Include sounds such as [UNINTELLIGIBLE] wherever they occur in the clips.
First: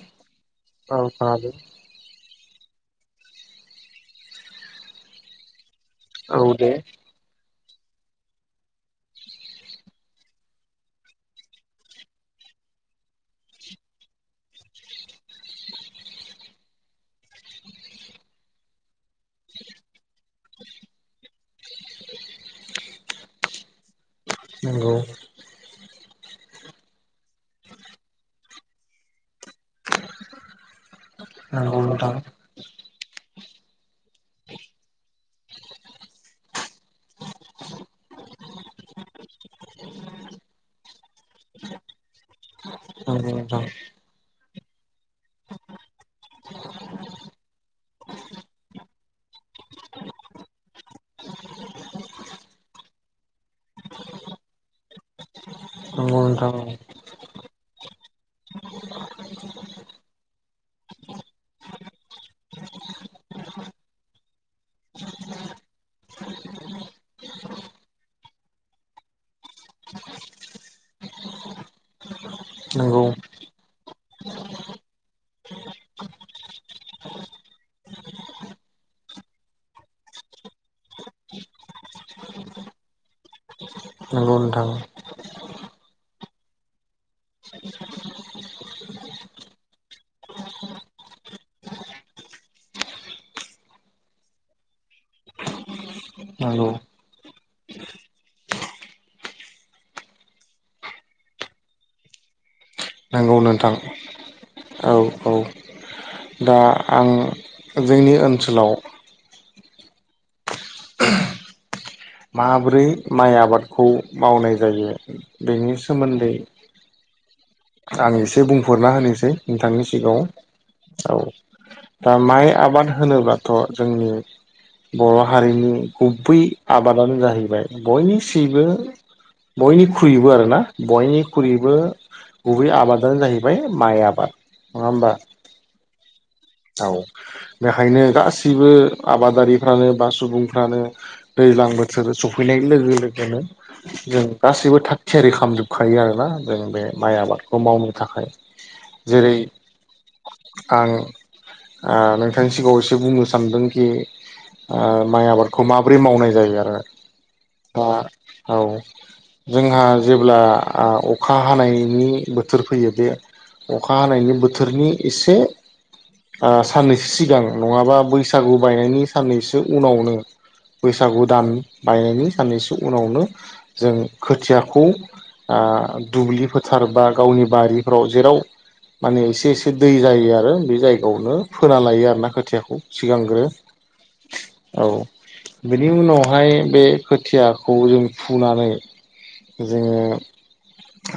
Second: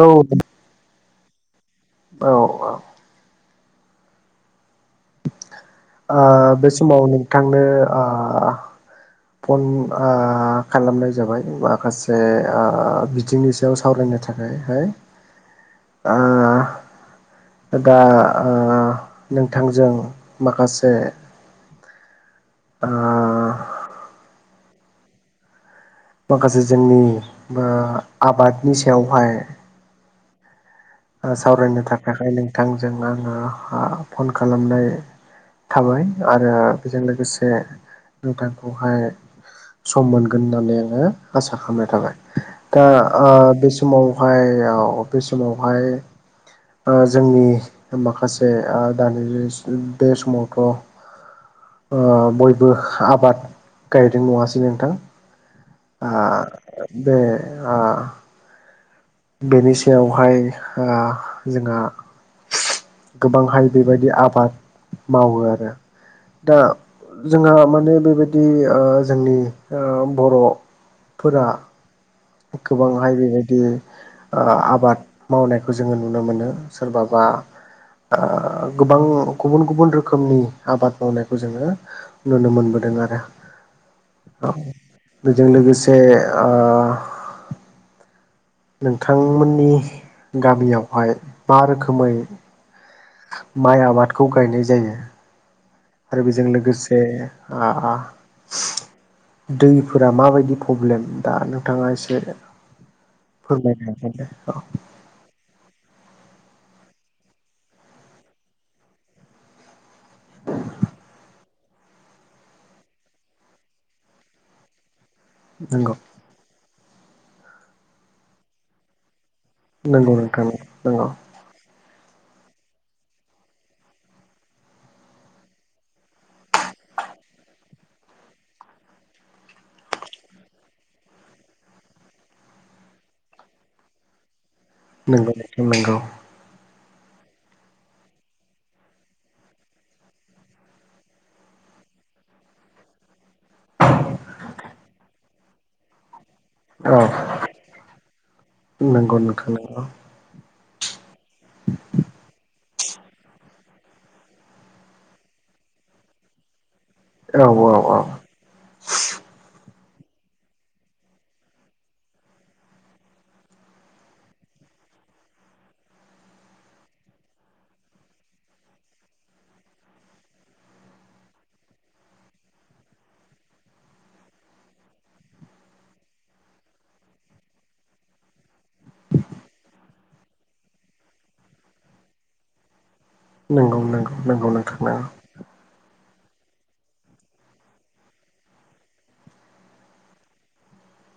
औ [UNINTELLIGIBLE] औ आ ओ औ बे दे समाव नोंथांनो आह फन आह खालामनाय जाबाय माखासे आह बिथिंनि सायाव सावरायनो थाखाय [UNINTELLIGIBLE] हाय‌ आह दा ओह नोंथांजों माखासे आह नंगौ माखासे जोंनि बा आबादनि सायावहाय ओ नंगौ सावरायनो नोंथां थाखाखाय नोंथांजों आङो आ फन खालामनाय थाबाय आरो बेजों लोगोसे नोंथांखौहाय सम मोनगोन होननानै आङो आसा खालामनाय थाबाय दा नंगौ ओ बे समावहाय ओव बे समावहाय जोंनि माखासे दानि बे समावथ' ओ बयबो आबाद गायदों नङासै नोंथां [INAUDIBLE] आ बेनि सायावहाय ओह जोंहा गोबांहाय बेबायदि आबाद मावो आरो दा जोंहा माने बेबायदि ओ जोंनि ओ बर' फोरा नंगौ नोंथां नंगौ गोबांहाय बेबायदि आबाद मावनायखौ जोङो नुनो मोनो सोरबाबा आ गोबां गुबुन गुबुन रोखोमनि आबाद मावनायखौ जोङो नुनो मोनबोद दों आरो नंगौ औ नोथां बेजों लोगोसे ओ [INAUDIBLE] नोंथांमोननि गामियावहाय मा रोखोमै माइ आबादखौ गायनाय जायो आरो बेजों नंगौ लोगोसे आ दैफोरा माबायदि फ्रब्लेम दा नोंथाङा एसे नंगौ नोंथां फोरमायनो हागोन दे औ औ दा आं जोंनि ओनसोलाव माबोरै माइ आबादखौ मावनाय जायो बेनि नंगौ सोमोन्दै आं एसे बुंहरना होनोसै नोंथांनि नंगौ सिगाङाव नोंथां नंगौ औ दा माइ आबाद होनोब्लाथ' जोंनि बर' हारिनि गुबै आबादानो जाहैबाय बयनिसिबो बयनिख्रुइबो आर ना बयनिख्रुइबो गुबै आबादानो जाहैबाय माइ आबाद नङा होमबा नोंगौ नोंथां नोंगौ औ बेखायनो गाससिबो आबादारिफ्रानो बा सुबुंफ्रानो दै ज्लां बोथोर सफैनाय लोगो लोगोनो जों गासैबो थाग थियारि खालामामजोबखायो आरोना जों बे औ माइ आबादखौ मावनो थाखाय नंगौ जेरै नोंथां नंगौ आं नोंथांनि सिगाङाव जे बुंनो सानदोंखि ओ माइ आबादखौ माबोरै मावनाय जायो आरो औ औ आ औ औ जोंहा जेब्ला अखा हानायनि बोथोर फैयो बे अखा हानायनि बोथोरनि एसे साननैसो सिगां नङाबा बैसागु बायनायनि साननैसो उनावनो बैसागु दान बायनायनि साननैसो उनावनो जों खोथियाखौ आ दुब्लि फोथार बा गावनि बारिफ्राव जेराव माने एसे एसे दै जायो आरो बे जायगायावनो फोना लायो आर ना खोथियाखौ सिगांग्रो नंगौ नंगौ नंगौ नोंथां औ नंगौ बेनि उनावहाय बे खोथियाखौ जों फुनानै जोङो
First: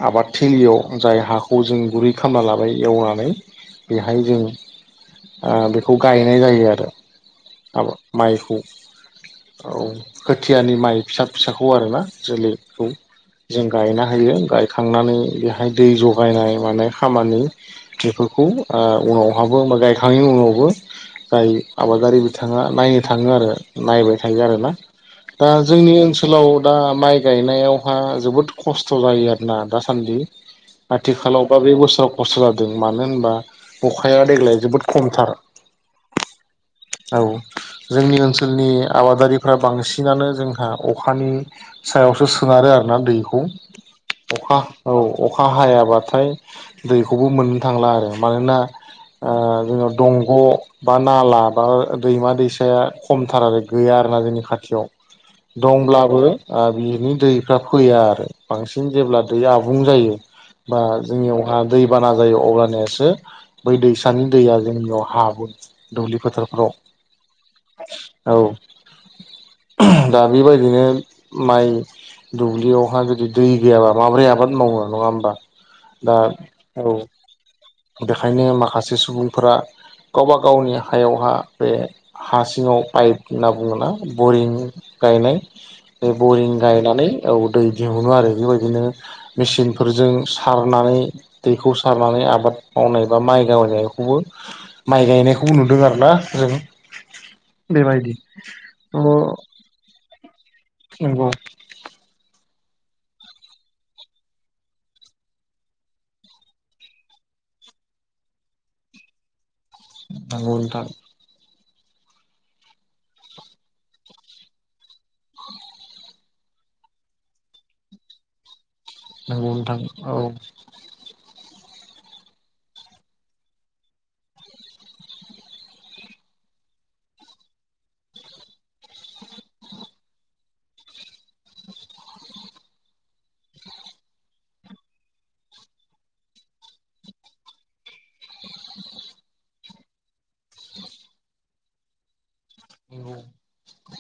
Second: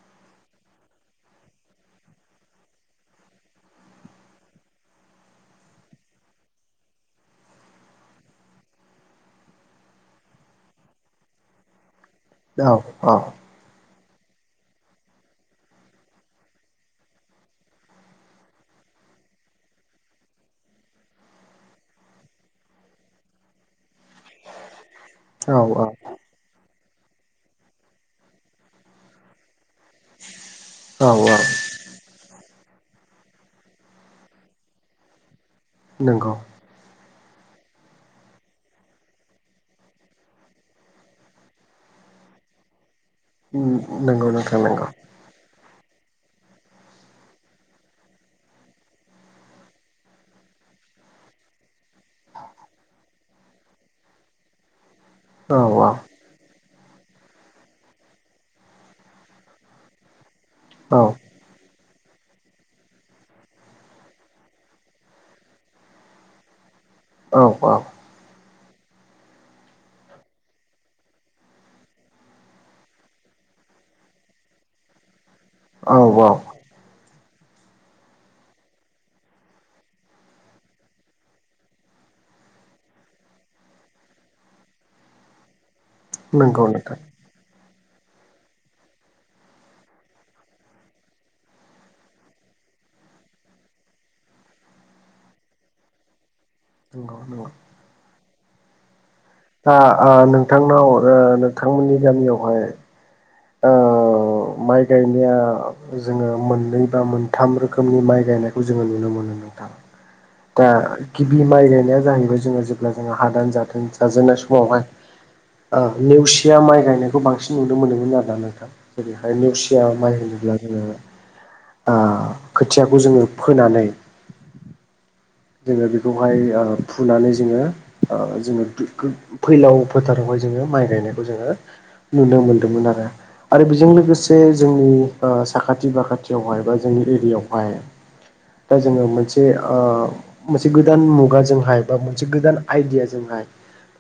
आबाद थिलियाव जाय हाखौ जों गुरै खामना लाबाय एवनानै बेहाय जों बेखौ गायनाय जायो आरो माबा माइखौ औ खोथियानि माइ फिसा फिसाखौ आरोना औ जोलैखौ औ जों गायना गायो गायखांनानैहाय दै जायनाय मानाय खामानि बेफोरखौ उनाव औ गायखांनायनि उनावबो गाय आबादारि बिथाङा नायनो थाङो आरो नायबाय थायो आरोना दा औ औ जोंनि ओनसोलाव, दा माइ गायनायावहा जोबोद खस्थ' जायो आरोना खान्दि औ आथिखालावबा बे बोसोराव खस्थ' जादों मानो होनबा अखाया देग्लाय जोबोद खमथार नंगौ औ जोंनि ओनसोलनि आबादारिफ्रा बांसिनानो जोंहा अखानि सा सायावसो सोनारो आरोना दैखौ नंगौ अखा नोंथां नंगौ औ अखा हाया हाबाथाय दैखौबो मोननो थांला आरो मानोना, ओ जोंनाव दंग' बा नाला, बा दैमा दैसाया खमथार आरो गैया आरोना जोंनि खाथियाव औ दंब्लाबो, आ बिनि दैफ्रा फैया आरो बांसिन जेब्ला दै आबुं जायो। बा औ जोंनियावहा, दै बाना जायो अब्लानासो बै दैसानि दैया जोंनियाव हाबो दुब्लि फोथार र' औ औ दा बेबायदिनो माइ दुब्लियावहा जुदि दै गैयाबा माबोरै आबाद मावो नङा होमबा, औ दा औ औ बेखायनो माखासे सुबुंफोरा गावबा गावनि हायावहा, बे हा सिङाव पाइप होनना बुङोना बरिं गायनाय, बे बरिं नंगौ नोंथां गायनानै औ दै दिहुनो आरो बेबायदिनो मेसिनफोरजों सारनानै दैखौ सारनानै आबाद मावनाय बा माइ गावनायखौबो माइ गायनायखौबो नुदों आरो ना? नोंगौ नोंगौ अ दा ओ नोंथांनाव ओ नोंथांमोननि गामियावहाय, ओ अ माइ गायनाया जोङो मोननै बा मोनथाम रोखोमनि माइ गायनायखौ जोङो नुनो मोनो नंगौ दा नोंथां गिबि माइ गाय खोथाया जाहैबाय जोङो जेब्ला जोङो हादान जादों जाजेननाय समावहाय, ओ नेवसिया माइ गायनायखौ बांसिन नुनो मोनोमोन आरो ना नोंथां, जेरैहाय नंगौ नोंथां नेवसिया माइ औ होनोब्ला जोङो, ओ खोथियाखौ जोङो फोनानै, जोङो बेखौहाय ओ फुनानै जोङो ओ जोङो बेखौ फैलाव फोथारावहाय, जोङो माइ गायनायखौ जोङो, नुनो मोनदोंमोन आरो आरो बेजों लोगोसे जोंनि ओ साखाथि बाखाथियावहाय बा जोंनि, एरियावहाय दा जोङो मोनसे ओ, मोनसे गोदान मुगाजोंहाय बा मोनसे गोदान नंगौ आइडियाजोंहाय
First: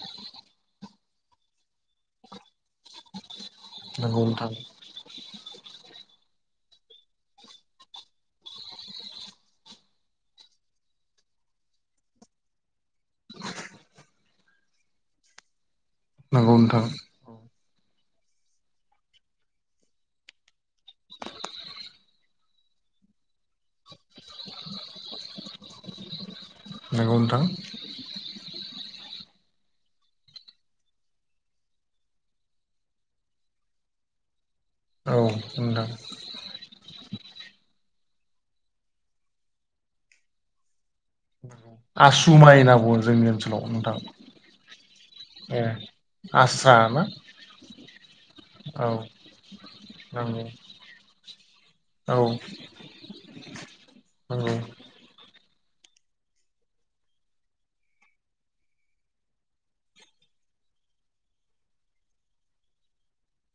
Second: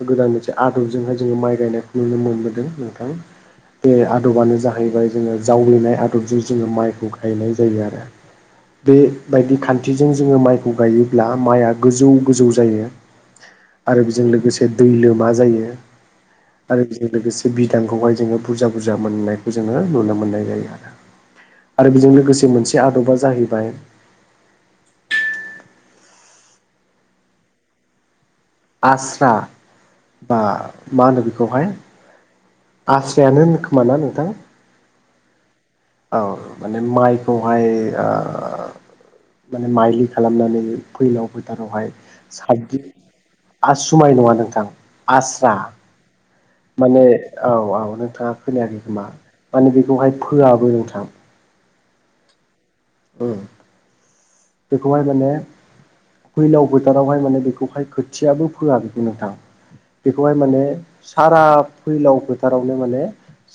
गोदान मोनसे आदबजों हाय जोङो माइ गायनायखौ नुनो मोनबोदों नोंथां बे नंगौ नोंथां आदबानो जाहैबाय जोङो, जावलिनाय आदबजों जोङो माइखौ गायनाय जायो आरो बेबायदि खान्थिजों जोङो माइखौ गायो। ब्ला माइआ गोजौ गोजौ जायो आरो बेजों लोगोसे दै लोमा जायो। नंगौ नोंथां आरो बेजों लोगोसे बिदांखौहाय जोङो बुरजा बुरजा मोननायखौ जोङो नुनो मोननाय जायो आरो [INAUDIBLE] दा बेजों लोगोसे मोनसे आदबा जाहैबाय, [INAUDIBLE] नोंगौ नोंथां, आस्रा बा मा होनो बेखौहाय, आस्रायानो होनो खोमा ना नोंथां औ नोंथां औ माने माइ, खौहाय ओ माने माइलि खालामनानै फैलाव फोथारावहाय आसु माइ होनना सातदिन बुङो जोंनि ओनसोलाव नोंथां आसुमाय नङा नोंथां आस्रा ए आस्रा माने ना औ औ नोंथाङा खोनायाखै औ खोमा माने बेखौहाय नंगौ फोआबो नोंथां औ उ नंगौ बेखौहाय माने फैलाव फोथारावहाय माने बेखौहाय खोथियाबो फोआ बेखौ नोंथां बेखौहाय माने सारा फैलाव फोथारावनो माने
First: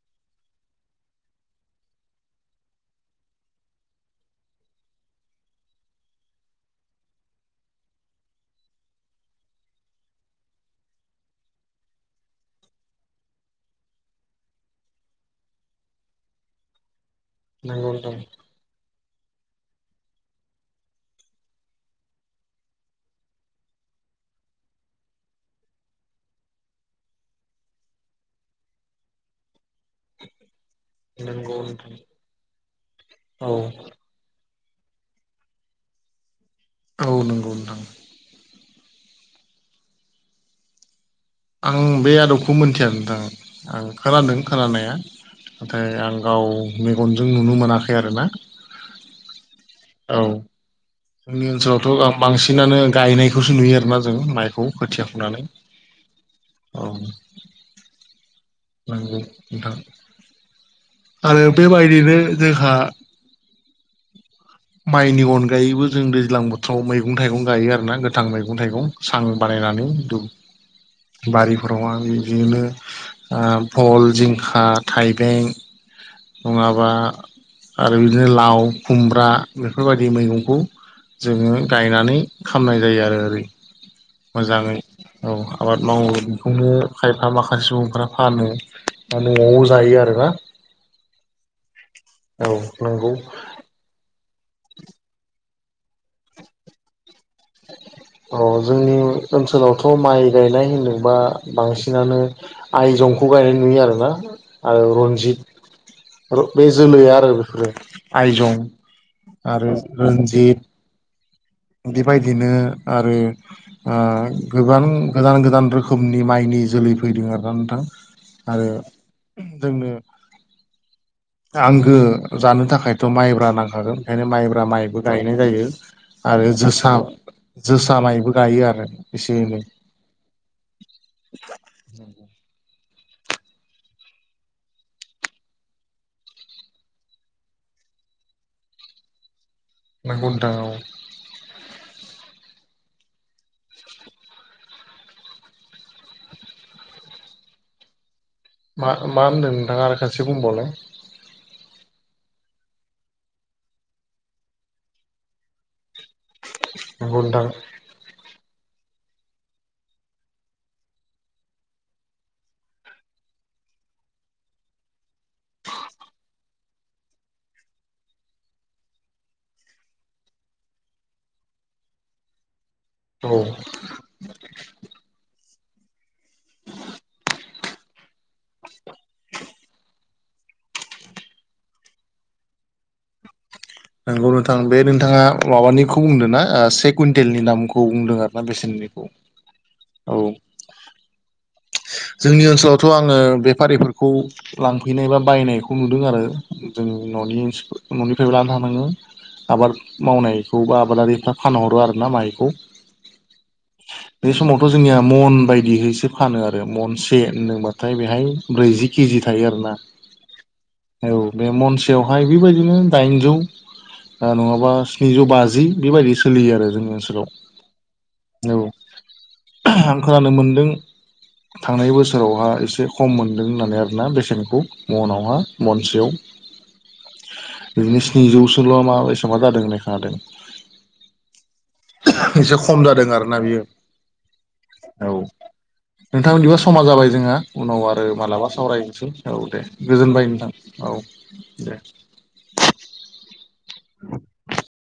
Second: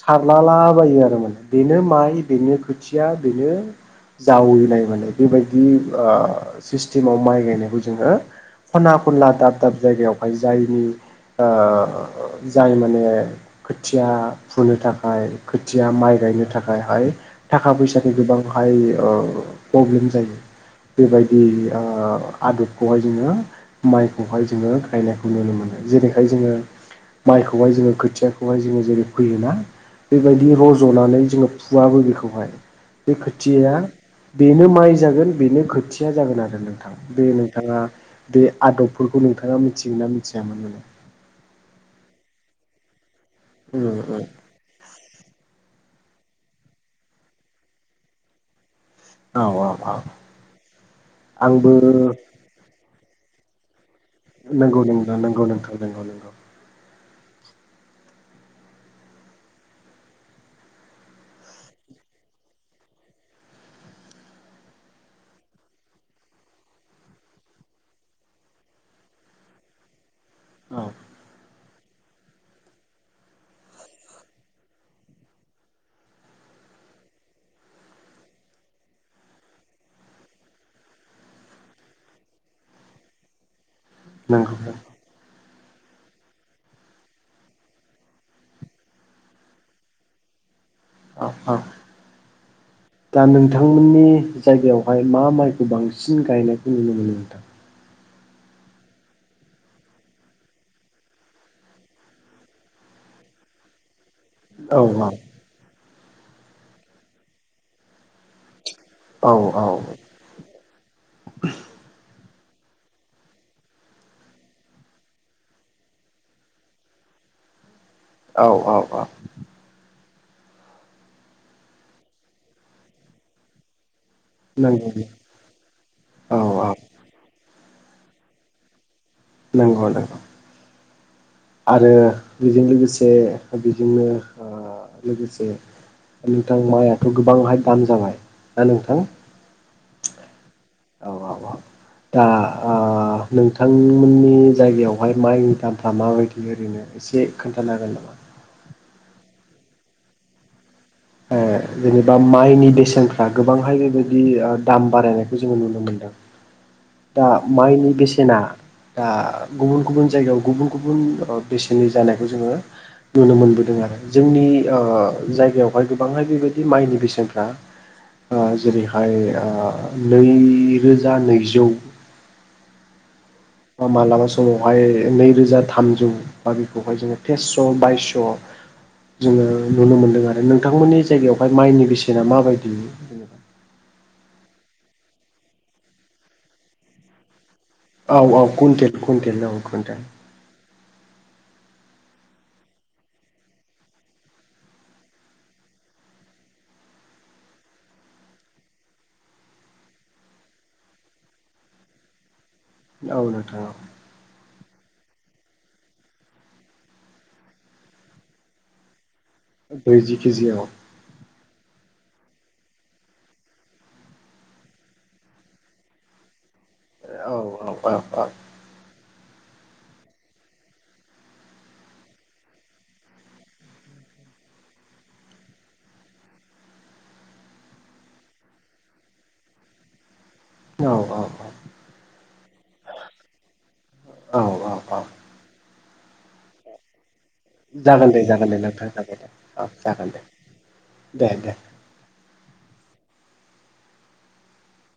सारलालाबायो आरो माने बेनो माइ बेनो खोथिया बेनो जावैनाय माने बेबायदि ओ सिस्टेमाव माइ गायनायखौ जोङो खना खनला दाब दाब जायगायावहाय जायनि ओ जाय माने खोथिया फुनो थाखाय खोथिया माइ गायनो थाखायहाय थाखा नंगौ फैसानि नोंथां गोबांहाय ओ प्रब्लेम जायो बेबायदि ओ आदबखौहाय जोङो माइखौहाय जोङो गायनायखौ नुनो जेरैहाय जोङो माइखौहाय जोङो खोथियाखौहाय जोङो जेरै फैयोना बेबायदि रज'नानै जोङो नंगौ नोंथां फुवाबो बेखौहाय बे औ खोथिया बेनो माइ जागोन बेनो खोथिया जागोन आरो नोंथां औ बे नंगौ नोंथां नोंथाङा बे आदबफोरखौ नोंथाङा मिथिगोन ना मिथिया [UNINTELLIGIBLE] आं बे आदबखौ मोन्थिया नोंथां उम आं उम खोनादों खोनानाया नाथाय आं गाव मेगनजों नुनो मोनाखै आरो ना औ औ औ जोंनि आंबो ओनसोलावथ' बां बांसिनानो गायनायखौसो नुयो आरो जों माइखौ नंगौ खोथिया नंगौ फुनानै नंगौ नोंथां नंगौ नंगौ औ नंगौ नोंथां आरो बेबायदिनो जोंहा [INAUDIBLE] माइनि अनगायैबो जों दैज्लां बोथोराव मैगं थाइगं गायो आरोना गोथां मैगं थाइगं सां बानायना औ [UNINTELLIGIBLE] बर'आ बिदिनो ओ फल जिंखा थाइबें नङाबा आरो बिदिनो लाव खुमब्रा बेफोरबायदि मैगंखौ जोङो गायनानै खामनाय जायो आरो ओरै नंगौ नंगौ मोजाङै औ आबाद मावो बेखौनो खायफा माखासे सुबुंफ्रा फानो न'आव जायो आरोना अ अ औ नंगौ दा नोंथांमोननि जायगायावहाय मा माइ बांसिन गायनायखौ नुनो मोनो नोंथां? औ जोंनि ओनसोलावथ' माइ गायनाय होनोबा बांसिनानो आइजं खौ गायनाय नुयो आरोना औ आरो रनजित र बे जोलैआ आरो बेफोरो आइजं औ आरो रन्जित बेबायदिनो आरो ओ गोबां गोदान गोदान रोखोमनि माइनि जोलै फैदों आरोना नोंथां औ आरो औ जोंनो आंगो जानो थाखायथ' माइब्रा नांखागोन ओंखायनो माइब्रा नंगौ माइबो गायनाय जायो औ आरो औ जोसा जोसा माइबो गायो आरो एसे एनै नोंगौ नोंगौ आरो बेजों लोगोसे बेजोंनो ओ लोगोसे नोंथां मायाथ' गोबांहाय दाम जाबाय दा नोंथां नोंगौ नों औ औ औ दा ओ ओ नोंथांमोननि जायगायावहाय माइनि दामफ्रा माबायदि ओरैनो एसे खोन्थानो हागोन। [INAUDIBLE] मा मा होनदों नोंथाङा? आरो खसे बुंबावलाय। ओ जेनेबा माइनि बेसेनफ्रा गोबांहाय बेबायदि ओ दाम बारायनायखौ जोङो नुनो मोनदों। नंगौ दा नोंथां माइनि बेसेना दा गुबुन गुबुन जायगायाव गुबुन गुबुन बेसेननि जानायखौ जोङो नुनो मोनबोदों आरो। जोंनि ओ जायगायावहाय गोबांहाय बेबायदि माइनि बेसेनफ्रा ओ जेरैहाय नैरोजा नैजौ औ बा मालाबा समावहाय नैरोजा थामजौ बा बेखौहाय जोङो तेस्स' बायसस' [UNINTELLIGIBLE] मोनदों आर नोंथांमोननि जायगायावहाय माइनि बेसेना माबायदि जेनेबा नंगौ नोंथां बे नोंथाङा माबानिखौ बुंदों ना से कुइन्टेलनि दामखौ खौ औ बुंदों औ आरोना कुइन्टेल बेसेननिखौ कुइन्टेल औ कुइन्टेल औ [INAUDIBLE] जोंनि ओनसोलावथ' आङो बेफारिफोरखौ लांफैनाय बा बायनायखौ नुदों आरो जों न'नि न'निफ्रायबो लानो हानाङो। आबाद मावनायखौ बा आबादारिफ्रा फानहरो आरोना माइखौ औ नोंथां औ बे समावथ' जोंनिया मन बायदिहैसो फानो आरो महनसे होनदोंबाथाय बेहाय ब्रैजि केजि था थायो आरोना ब्रैजि केजियाव औ बे महनसेयावहाय बेबायदिनो दाइनजौ। ओ नङाबा स्निजौ बाजि बेबायदि सोलियो आरो। जोंनि ओनसोलाव औ औ औ औ आं खोनानो मोनदों। [INAUDIBLE] थांनाय बोसोरावहा एसे खम मोनदों होननानै आरोना बेसेनखौ मनावहा मनसेयाव। [INAUDIBLE] बिदिनो स्निजौसोल नामाबा एसेबां जादों होननाय खोनादों। औ-औ-औ। एसे खम जादों आरो ना बियो औ। नोंथां बिदिबा समा जाबाय जोंहा। उनाव जागोन आरो दे मालाबा जागोन दे नोंथां सावरायसै जागोन औ दे जागोन दे गोजोनबाय नोंथां औ दे। [INAUDIBLE] [INAUDIBLE]